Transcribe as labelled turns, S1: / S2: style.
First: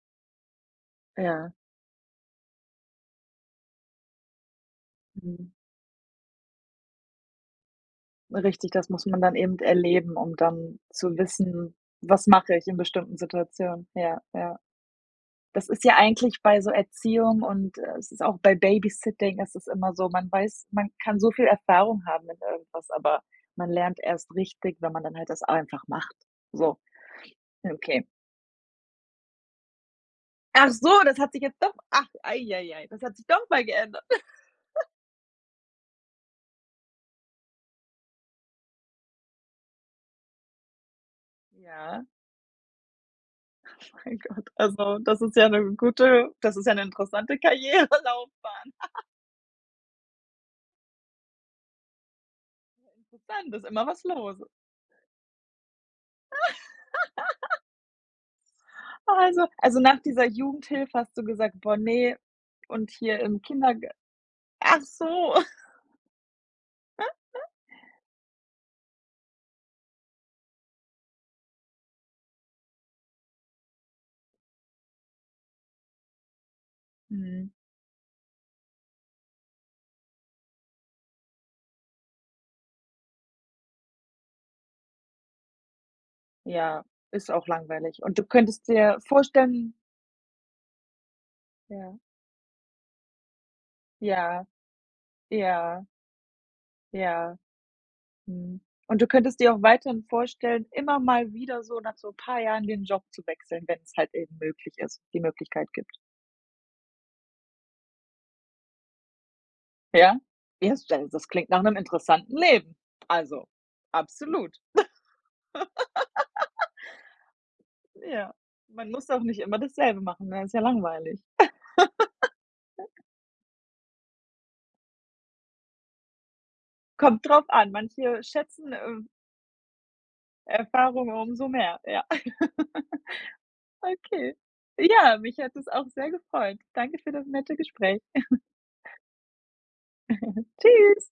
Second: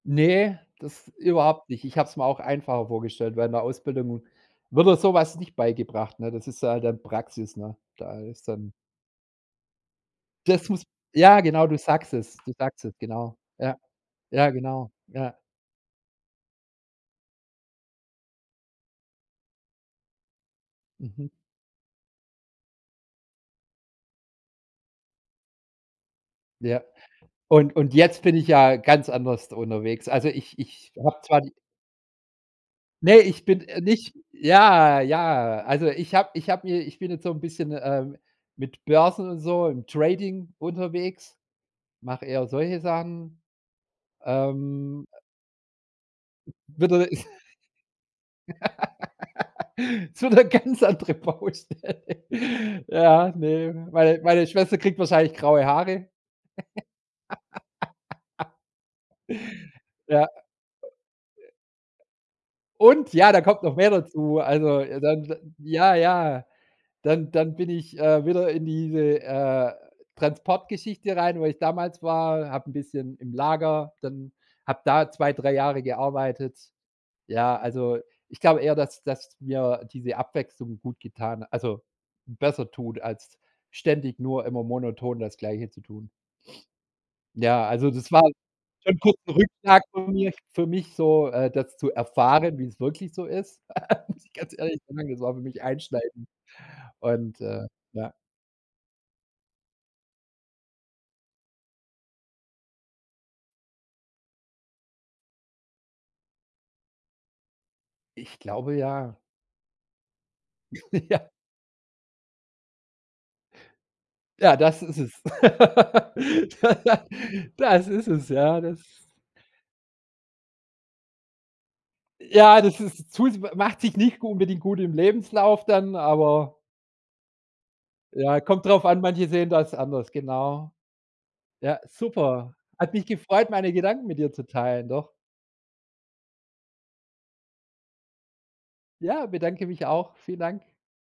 S1: Ne, das
S2: Ja.
S1: überhaupt nicht. Ich habe es mir auch einfacher vorgestellt während ’ner Ausbildung wird dir so was
S2: Mhm.
S1: nicht beigebracht, ne? Das ist da halt dann Praxis, ne? Da ist
S2: Richtig,
S1: dann
S2: das muss man dann eben erleben, um
S1: das
S2: dann
S1: muss
S2: zu
S1: ja, genau,
S2: wissen:
S1: du sagst
S2: „Was
S1: es. Du
S2: mache ich in
S1: sagst es,
S2: bestimmten
S1: genau. Ja.
S2: Situationen?“. Ja,
S1: Ja,
S2: ja.
S1: genau. Ja.
S2: Das ist ja eigentlich bei so Erziehung und äh, es ist auch bei Babysitting ist es immer so, man weiß man kann so
S1: Mhm.
S2: viel Erfahrung haben in irgendwas, aber man lernt erst richtig, wenn man dann halt das einfach macht. So.
S1: Ja.
S2: Ja,
S1: Und und
S2: okay.
S1: jetzt bin ich ja ganz anders d unterwegs. Also, ich
S2: Ach so,
S1: ich
S2: das
S1: habe
S2: hat
S1: zwar
S2: sich
S1: die
S2: jetzt doch ach, ei ei ei, das hat
S1: Ne,
S2: sich
S1: ich
S2: noch
S1: bin
S2: mal
S1: äh,
S2: geändert.
S1: nicht. Ja, ja, also, ich habe ich habe mir ich bin jetzt so ’n bisschen, ähm, mit Börsen und so im Trading unterwegs.
S2: Ja.
S1: Mache eher solche Sachen.
S2: Oh mein Gott, also,
S1: Ähm, äh
S2: das ist ja ‘ne gute das ist ja ‘ne
S1: Würde
S2: interessante Karrierelaufbahn.
S1: So ‘ne ganz andere Baustelle.
S2: Ja,
S1: Ja,
S2: interessant. Ist
S1: ne.
S2: immer was
S1: Meine
S2: los.
S1: meine Schwester kriegt wahrscheinlich graue Haare.
S2: Also also, nach dieser
S1: Ja. [unintelligible]
S2: Jugendhilfe hast du gesagt: „Boah, ne, und
S1: Und
S2: hier
S1: ja,
S2: im
S1: da kommt noch
S2: Kinderg“.
S1: mehr dazu. Also,
S2: Ach
S1: äh, dann,
S2: so.
S1: äh ja, ja. Dann dann bin ich, äh, wieder in diese, äh, Transportgeschichte rein, wo ich damals war, habe ’n bisschen im Lager dann, habe da 2, 3 Jahre gearbeitet.
S2: Mhm.
S1: Ja, also, ich glaube eher, dass dass mir diese Abwechslung gut getan also, besser tut, als ständig nur immer monoton das Gleiche zu tun.
S2: Ja, ist auch
S1: Ja, also,
S2: langweilig.
S1: das
S2: Und
S1: war
S2: du könntest
S1: schon ’n
S2: dir
S1: kurzer
S2: vorstellen
S1: Rückschlag von mir für mich so, äh, das zu
S2: Ja.
S1: erfahren, wie es wirklich so ist. Muss ich
S2: Ja,
S1: ganz ehrlich sagen, das war für mich
S2: ja.
S1: einschneidend
S2: Ja.
S1: und, äh ja.
S2: Mhm. Und du könntest dir auch weiterhin vorstellen, immer mal wieder so nach so paar Jahren den Job zu wechseln, wenn’s halt eben möglich ist die Möglichkeit gibt?
S1: Ich glaube ja.
S2: Ja, [unintelligible]
S1: Ja.
S2: das klingt nach ’nem interessanten Leben. Also,
S1: Ja,
S2: absolut.
S1: das ist es. Da das ist es,
S2: Ja,
S1: ja, das
S2: man muss auch nicht immer dasselbe machen, ne? Ist ja langweilig.
S1: Ja, das ist zu s macht sich nicht gut unbedingt gut im Lebenslauf dann, aber
S2: Kommt drauf an, manche
S1: Ja, kommt
S2: schätzen,
S1: drauf an,
S2: äh
S1: manche sehen das anders, genau.
S2: Erfahrungen umso mehr,
S1: Ja,
S2: ja.
S1: super. Hat mich gefreut meine Gedanken mit dir
S2: Okay.
S1: zu teilen, doch.
S2: Ja, mich hat es auch sehr gefreut. Danke für das nette Gespräch.
S1: Ja, bedanke mich auch. Vielen Dank.
S2: Tschüss.